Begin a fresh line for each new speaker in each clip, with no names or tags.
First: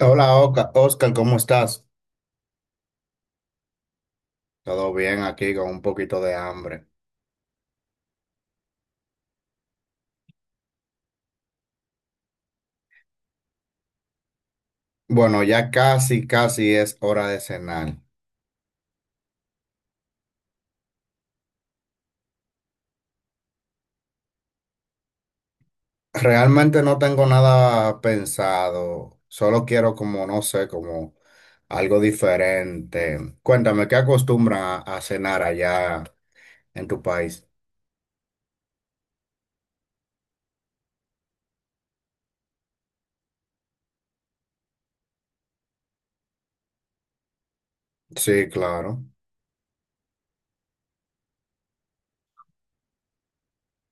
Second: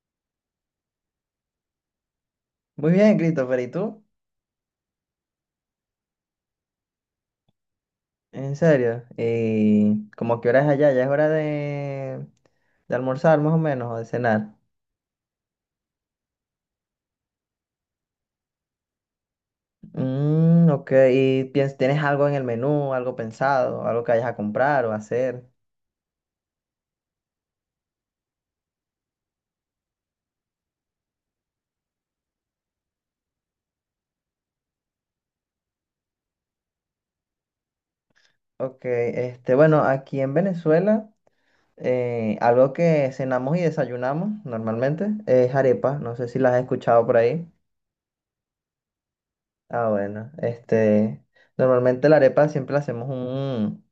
Hola, Oscar, ¿cómo estás?
Muy bien, Christopher, ¿y tú?
Todo bien aquí con un poquito de hambre.
En serio. ¿Y como qué hora es allá? Ya es hora de almorzar más o menos o de cenar.
Bueno, ya casi es hora de cenar.
Ok, ¿y tienes algo en el menú, algo pensado, algo que vayas a comprar o hacer?
Realmente no tengo nada pensado, solo quiero como, no sé, como algo diferente. Cuéntame, ¿qué acostumbran a cenar allá en tu país?
Ok, este, bueno, aquí en Venezuela, algo que cenamos y desayunamos normalmente es arepa. No sé si las has escuchado por ahí.
Sí, claro.
Ah, bueno, este, normalmente la arepa siempre la hacemos un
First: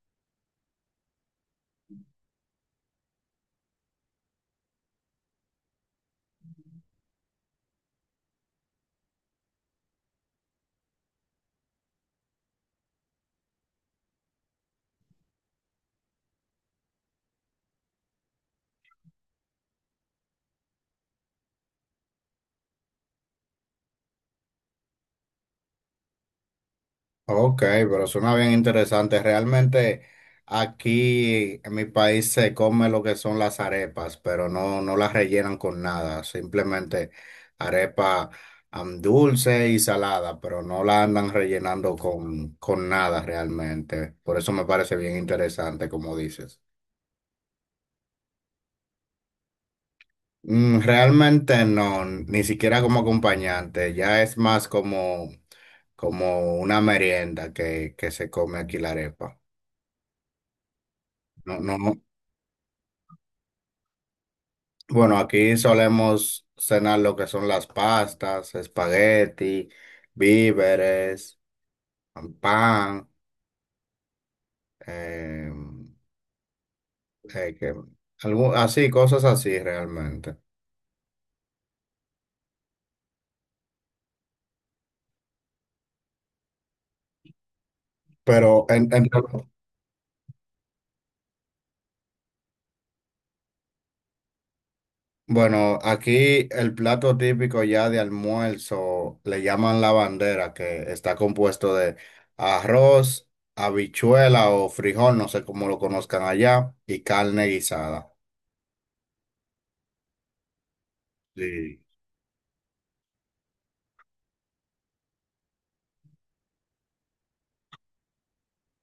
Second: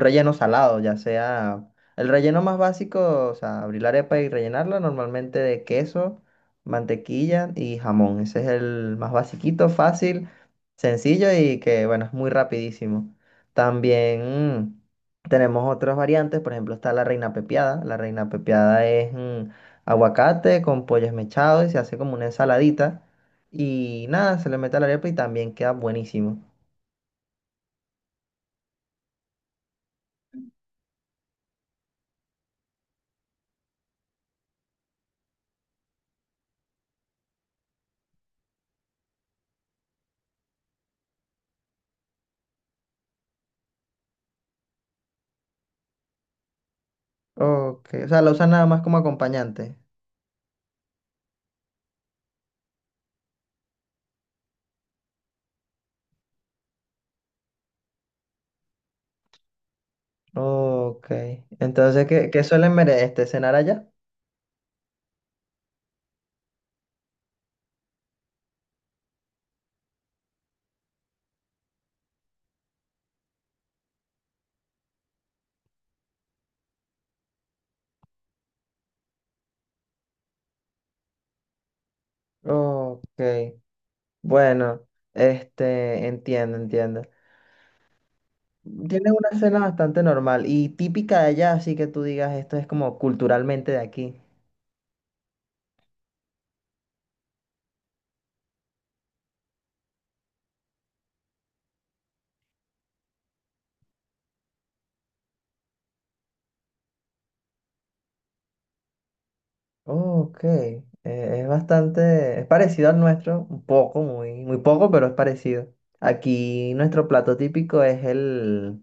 relleno salado, ya sea el relleno más básico, o sea, abrir la arepa y rellenarla normalmente de queso, mantequilla y jamón. Ese es el más basiquito, fácil, sencillo y que, bueno, es muy rapidísimo. También tenemos otras variantes, por ejemplo, está la reina pepiada. La reina pepiada es aguacate con pollo esmechado y se hace como una ensaladita. Y nada, se le mete a la arepa y también queda buenísimo.
Ok, pero suena bien interesante. Realmente aquí en mi país se come lo que son las arepas, pero no las rellenan con nada. Simplemente arepa dulce y salada, pero no la andan rellenando con nada realmente. Por eso me parece bien interesante, como dices.
Ok, o sea, la usan nada más como acompañante.
Mm, realmente no, ni siquiera como acompañante, ya es más como, como una merienda que se come aquí la arepa.
Ok.
No, no, no.
Entonces, ¿qué suelen cenar allá?
Bueno, aquí solemos cenar lo que son las pastas, espagueti, víveres, pan, eh, eh, que- así, cosas así realmente.
Ok. Bueno, este, entiendo, entiendo.
Pero, en, en-
Tienes una cena bastante normal y típica de allá, así que tú digas, esto es como culturalmente de aquí.
bueno, aquí el plato típico ya de almuerzo le llaman la bandera, que está compuesto de arroz, habichuela o frijol, no sé cómo lo conozcan allá, y carne guisada.
Ok. Eh, es
Sí.
bastante, es parecido al nuestro, un poco, muy, muy poco, pero es parecido. Aquí nuestro plato típico es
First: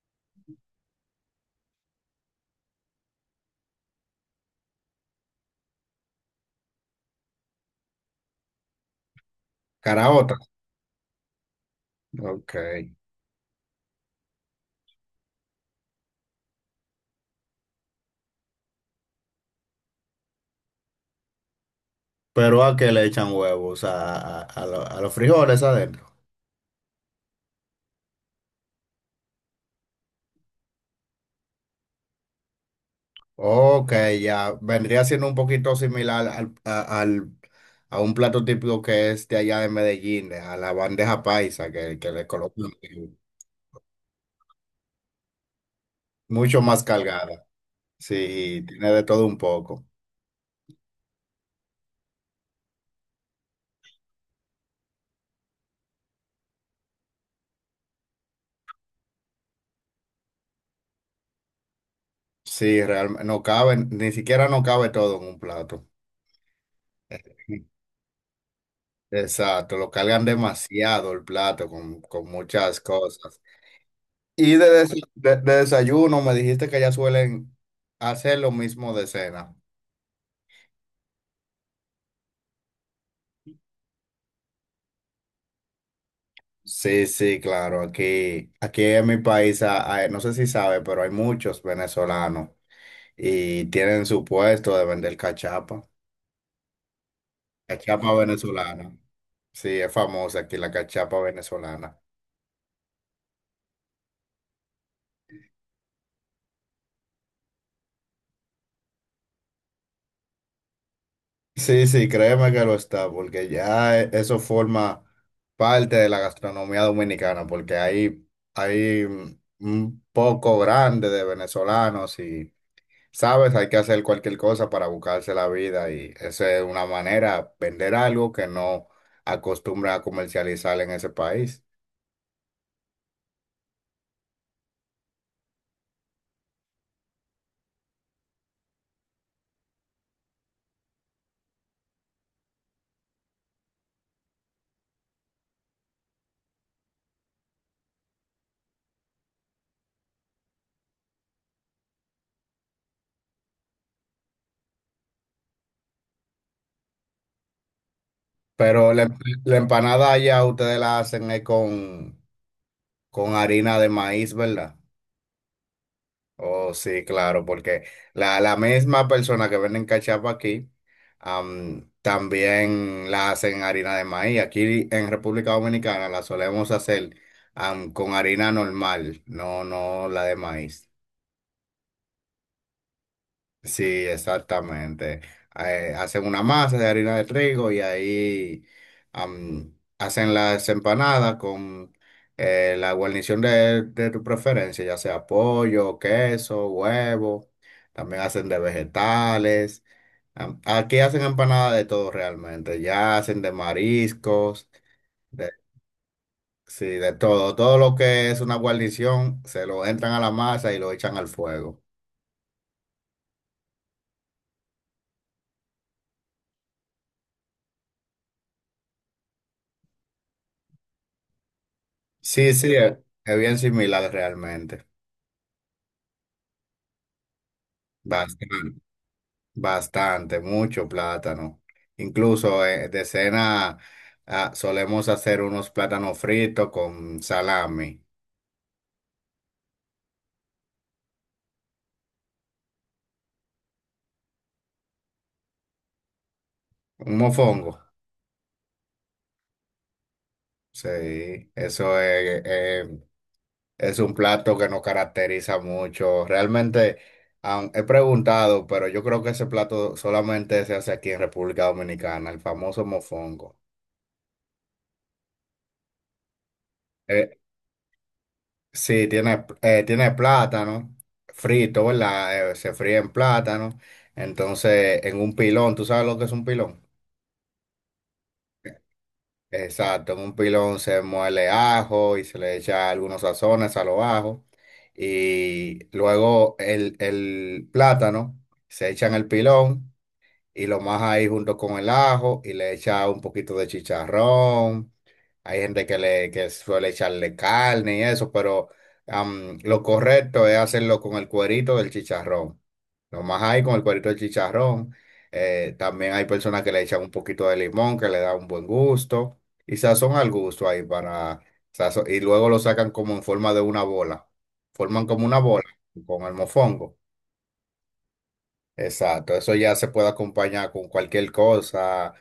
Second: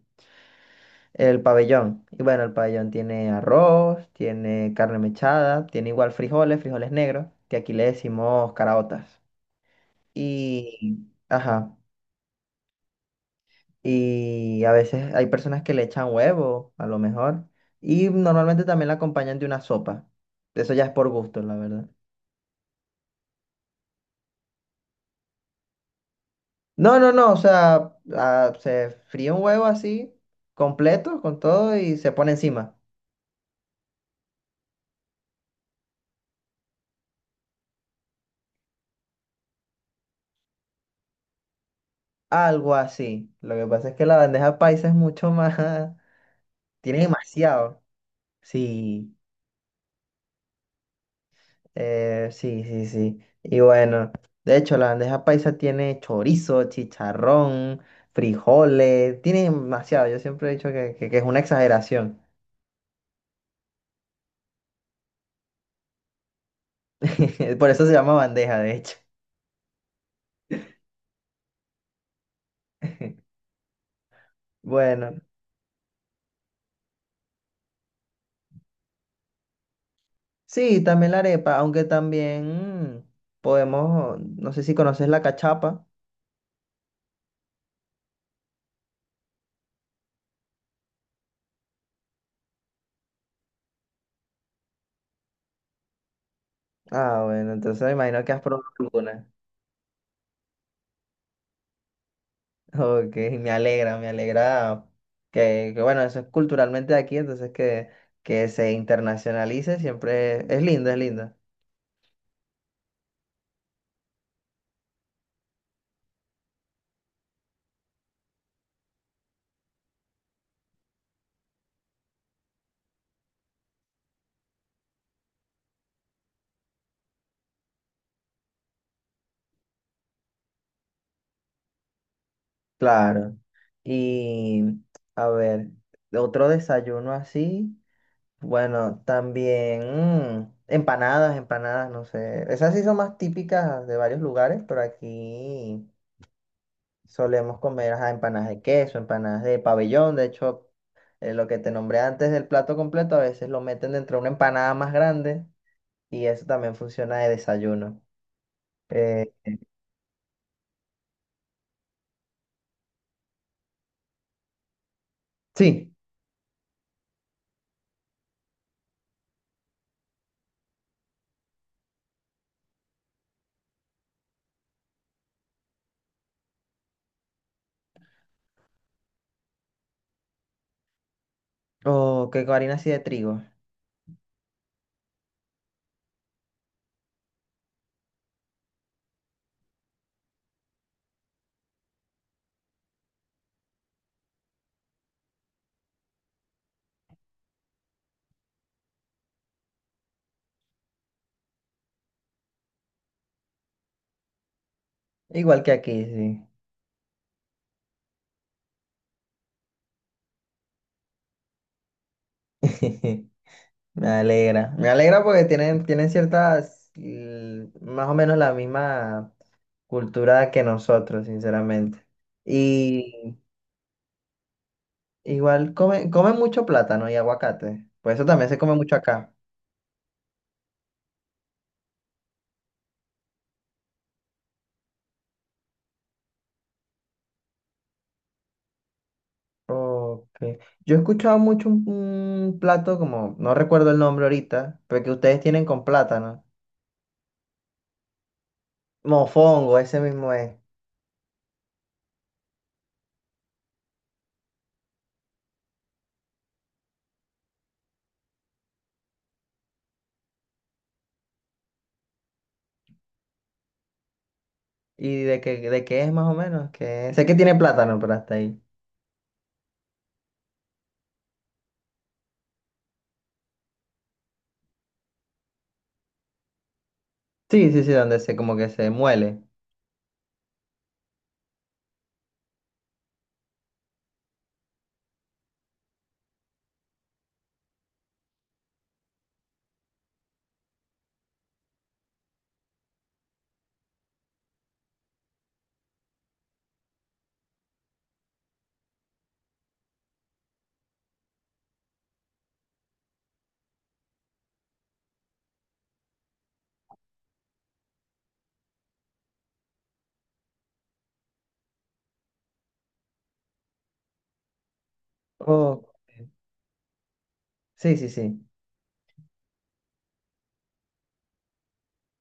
el pabellón. Y bueno, el pabellón tiene arroz, tiene carne mechada, tiene igual frijoles, frijoles negros, que aquí le decimos caraotas.
Caraota.
Y, ajá,
Ok.
y a veces hay personas que le echan huevo, a lo mejor. Y normalmente también la acompañan de una sopa. Eso ya es por gusto, la verdad.
Pero a qué le echan huevos, a los frijoles adentro.
No, no, no, o sea, ah, se fríe un huevo así, completo, con todo, y se pone encima.
Ok, ya vendría siendo un poquito similar a un plato típico que es de allá de Medellín, a la bandeja paisa, que le colocan
Algo así. Lo que pasa es que la bandeja paisa es mucho más...
mucho más
Tiene
cargada.
demasiado.
Sí, tiene de
Sí,
todo un poco.
sí, sí, sí. Y bueno, de hecho, la bandeja paisa tiene chorizo, chicharrón, frijoles, tiene demasiado. Yo siempre he dicho que es una exageración.
Sí, realmente no cabe, ni siquiera no cabe todo en un plato.
Por eso se llama bandeja, de hecho.
Exacto, lo cargan demasiado el plato con muchas cosas. Y de, des-
Bueno,
de- de desayuno me dijiste que ya suelen hacer lo mismo de cena.
sí, también la arepa, aunque también podemos, no sé si conoces la cachapa.
Sí, sí, claro. Aquí en mi país, no sé si sabe, pero hay muchos venezolanos y tienen su puesto de vender cachapa.
Ah, bueno, entonces me
Cachapa
imagino que has probado
venezolana.
alguna.
Sí, es famosa aquí la cachapa venezolana.
Ok, me alegra que, bueno, eso es culturalmente de aquí, entonces que se internacionalice siempre es lindo, es lindo.
Sí, sí, créeme que lo está, porque ya eso forma parte de la gastronomía dominicana, porque hay un poco grande de venezolanos y sabes, hay que hacer cualquier cosa para buscarse la vida y esa es una manera, vender algo que no acostumbra a comercializar en ese país.
Claro. Y a ver, otro desayuno así, bueno, también empanadas, empanadas, no sé, esas sí son más típicas de varios lugares, pero aquí solemos comer ajá, empanadas de queso, empanadas de pabellón. De hecho, lo que te nombré antes del plato completo, a veces lo meten dentro de una empanada más grande y eso también funciona de desayuno.
Pero la, claro,
Eh,
la empanada allá ustedes la hacen con harina de maíz, ¿verdad?
sí,
Oh, sí, claro, porque la misma persona que venden cachapa aquí, también la hacen harina de maíz. Aquí en República Dominicana la solemos hacer, con harina normal, no la de maíz.
o que con harina así de trigo.
Sí, exactamente. Hacen una masa de harina de trigo y ahí hacen las empanadas con la guarnición de tu preferencia, ya sea pollo, queso, huevo. También hacen de vegetales. Aquí hacen empanadas de todo realmente. Ya hacen de mariscos, de,
Igual que aquí, sí.
sí, de todo. Todo lo que es una guarnición se lo entran a la masa y lo echan al fuego.
Me alegra. Me alegra porque tienen, tienen ciertas, más o menos la misma cultura que nosotros, sinceramente.
Sí, sí, es
Y
bien similar realmente.
igual comen mucho plátano y aguacate. Pues eso también
Bastante,
se come mucho acá.
bastante, mucho plátano. Incluso de cena ah, solemos hacer unos plátanos fritos con salami,
Ok. Yo he escuchado mucho un plato como, no recuerdo el nombre ahorita, pero que ustedes tienen con plátano.
un mofongo.
Mofongo, ese mismo es.
Sí, eso es un plato que nos caracteriza mucho. Realmente he preguntado, pero yo creo que ese plato solamente se hace aquí en República Dominicana, el famoso mofongo.
¿Y de qué es más o menos? Que... Sé que
Eh,
tiene plátano, pero hasta ahí.
Sí, tiene, tiene plátano frito, ¿verdad? Se fríe en plátano. Entonces, en un pilón, ¿tú sabes lo que es un pilón?
Sí, sí, sí, donde se como que se muele.
Exacto, en un pilón se muele ajo y se le echa algunos sazones a los ajos. Y luego el plátano se echa en el pilón y lo maja ahí junto con el ajo y le echa un poquito de chicharrón. Hay gente que le que suele echarle carne y eso, pero lo correcto es hacerlo con el cuerito del chicharrón. Lo más ahí con el cuerito del chicharrón. También hay personas que le echan un poquito de limón que le da un buen gusto y sazón al gusto ahí para y luego lo sacan como en forma de una bola. Forman como una bola
Oh,
con el mofongo.
sí, sí, sí.
Exacto, eso ya se puede acompañar con cualquier cosa.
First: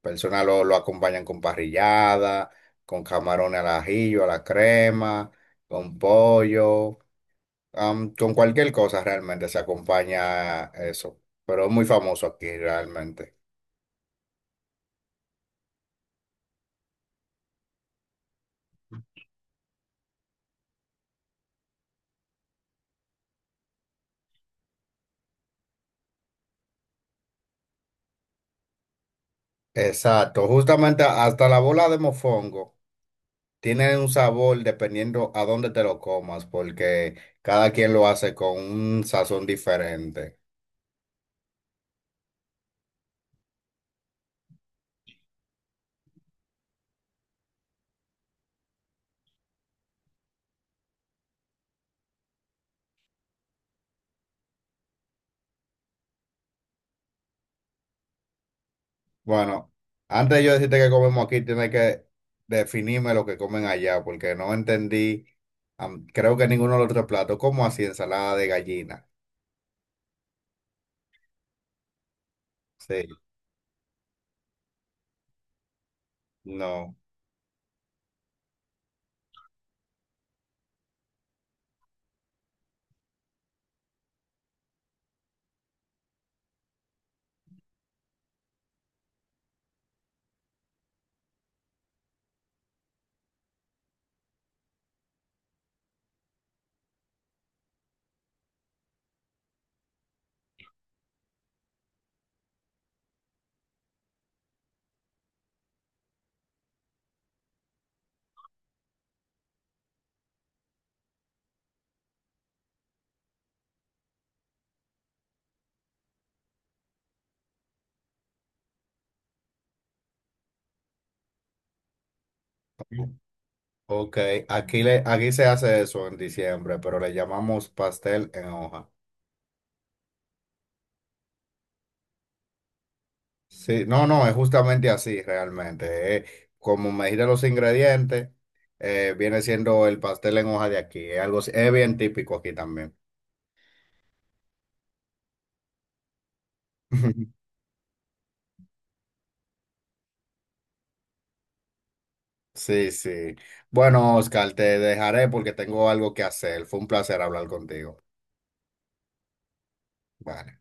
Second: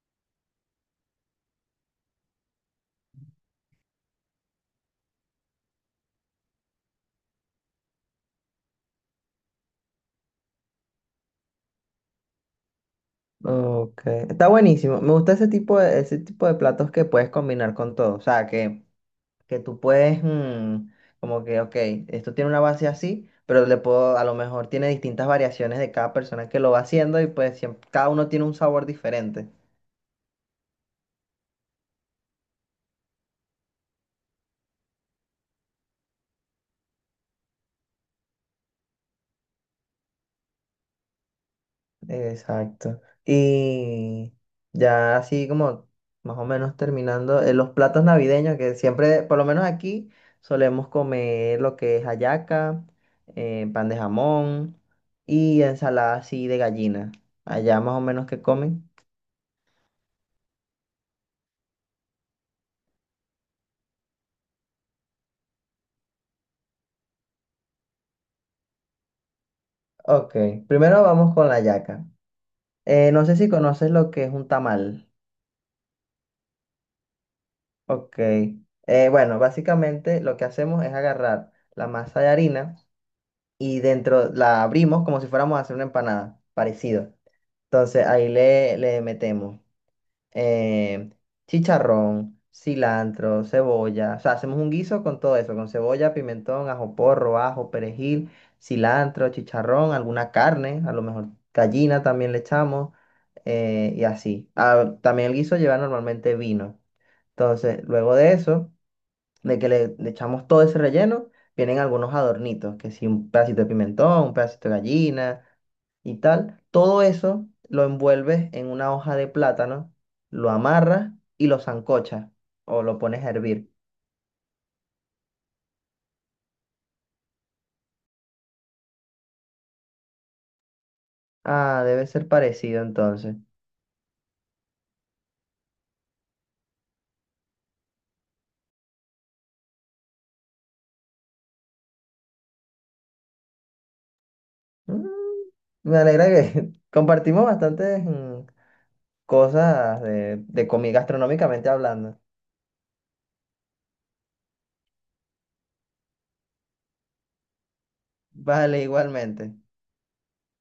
Personas lo acompañan con parrillada, con camarones al ajillo, a la crema, con pollo, con cualquier cosa realmente se acompaña eso. Pero es muy famoso aquí realmente.
Ok. Está buenísimo. Me gusta ese tipo de platos que puedes combinar con todo. O sea, que tú puedes, como que, ok, esto tiene una base así, pero le puedo, a lo mejor tiene distintas variaciones de cada persona que lo va haciendo y pues siempre, cada uno tiene un sabor diferente.
Exacto, justamente hasta la bola de mofongo tiene un sabor dependiendo a dónde te lo comas, porque cada quien lo hace con un sazón diferente.
Exacto. Y ya así como más o menos terminando, los platos navideños que siempre, por lo menos aquí, solemos comer lo que es hallaca, pan de jamón y ensalada así de gallina. Allá más o menos que comen.
Bueno, antes de yo decirte que comemos aquí, tienes que definirme lo que comen allá, porque no entendí, creo que ninguno de los otros platos, como así ensalada de gallina.
Ok, primero vamos con la hallaca.
Sí,
No sé si conoces lo que es un tamal.
no.
Ok. Bueno, básicamente lo que hacemos es agarrar la masa de harina y dentro la abrimos como si fuéramos a hacer una empanada, parecido. Entonces ahí le metemos. Eh, chicharrón, cilantro, cebolla. O sea, hacemos un guiso con todo eso, con cebolla, pimentón, ajo porro, ajo, perejil, cilantro, chicharrón, alguna carne, a lo mejor gallina también le echamos y así. Ah, también el guiso lleva normalmente vino. Entonces, luego de eso, de que le echamos todo ese relleno, vienen algunos adornitos, que si un pedacito de pimentón, un pedacito de gallina y tal. Todo eso lo envuelves en una hoja de plátano, lo amarras y lo sancochas o lo pones a hervir.
Ok, aquí, le, aquí se hace eso en diciembre, pero le llamamos pastel en hoja.
Ah, debe ser parecido entonces.
Sí, no, no, es justamente así realmente. Como me dijiste los ingredientes, viene siendo el pastel en hoja de aquí. Es algo, es bien típico aquí también.
Mm, me alegra que compartimos bastantes cosas de, gastronómicamente hablando.
Sí, sí. Bueno, Oscar, te dejaré porque tengo algo que hacer. Fue un placer hablar contigo.
Vale, igualmente.
Bye.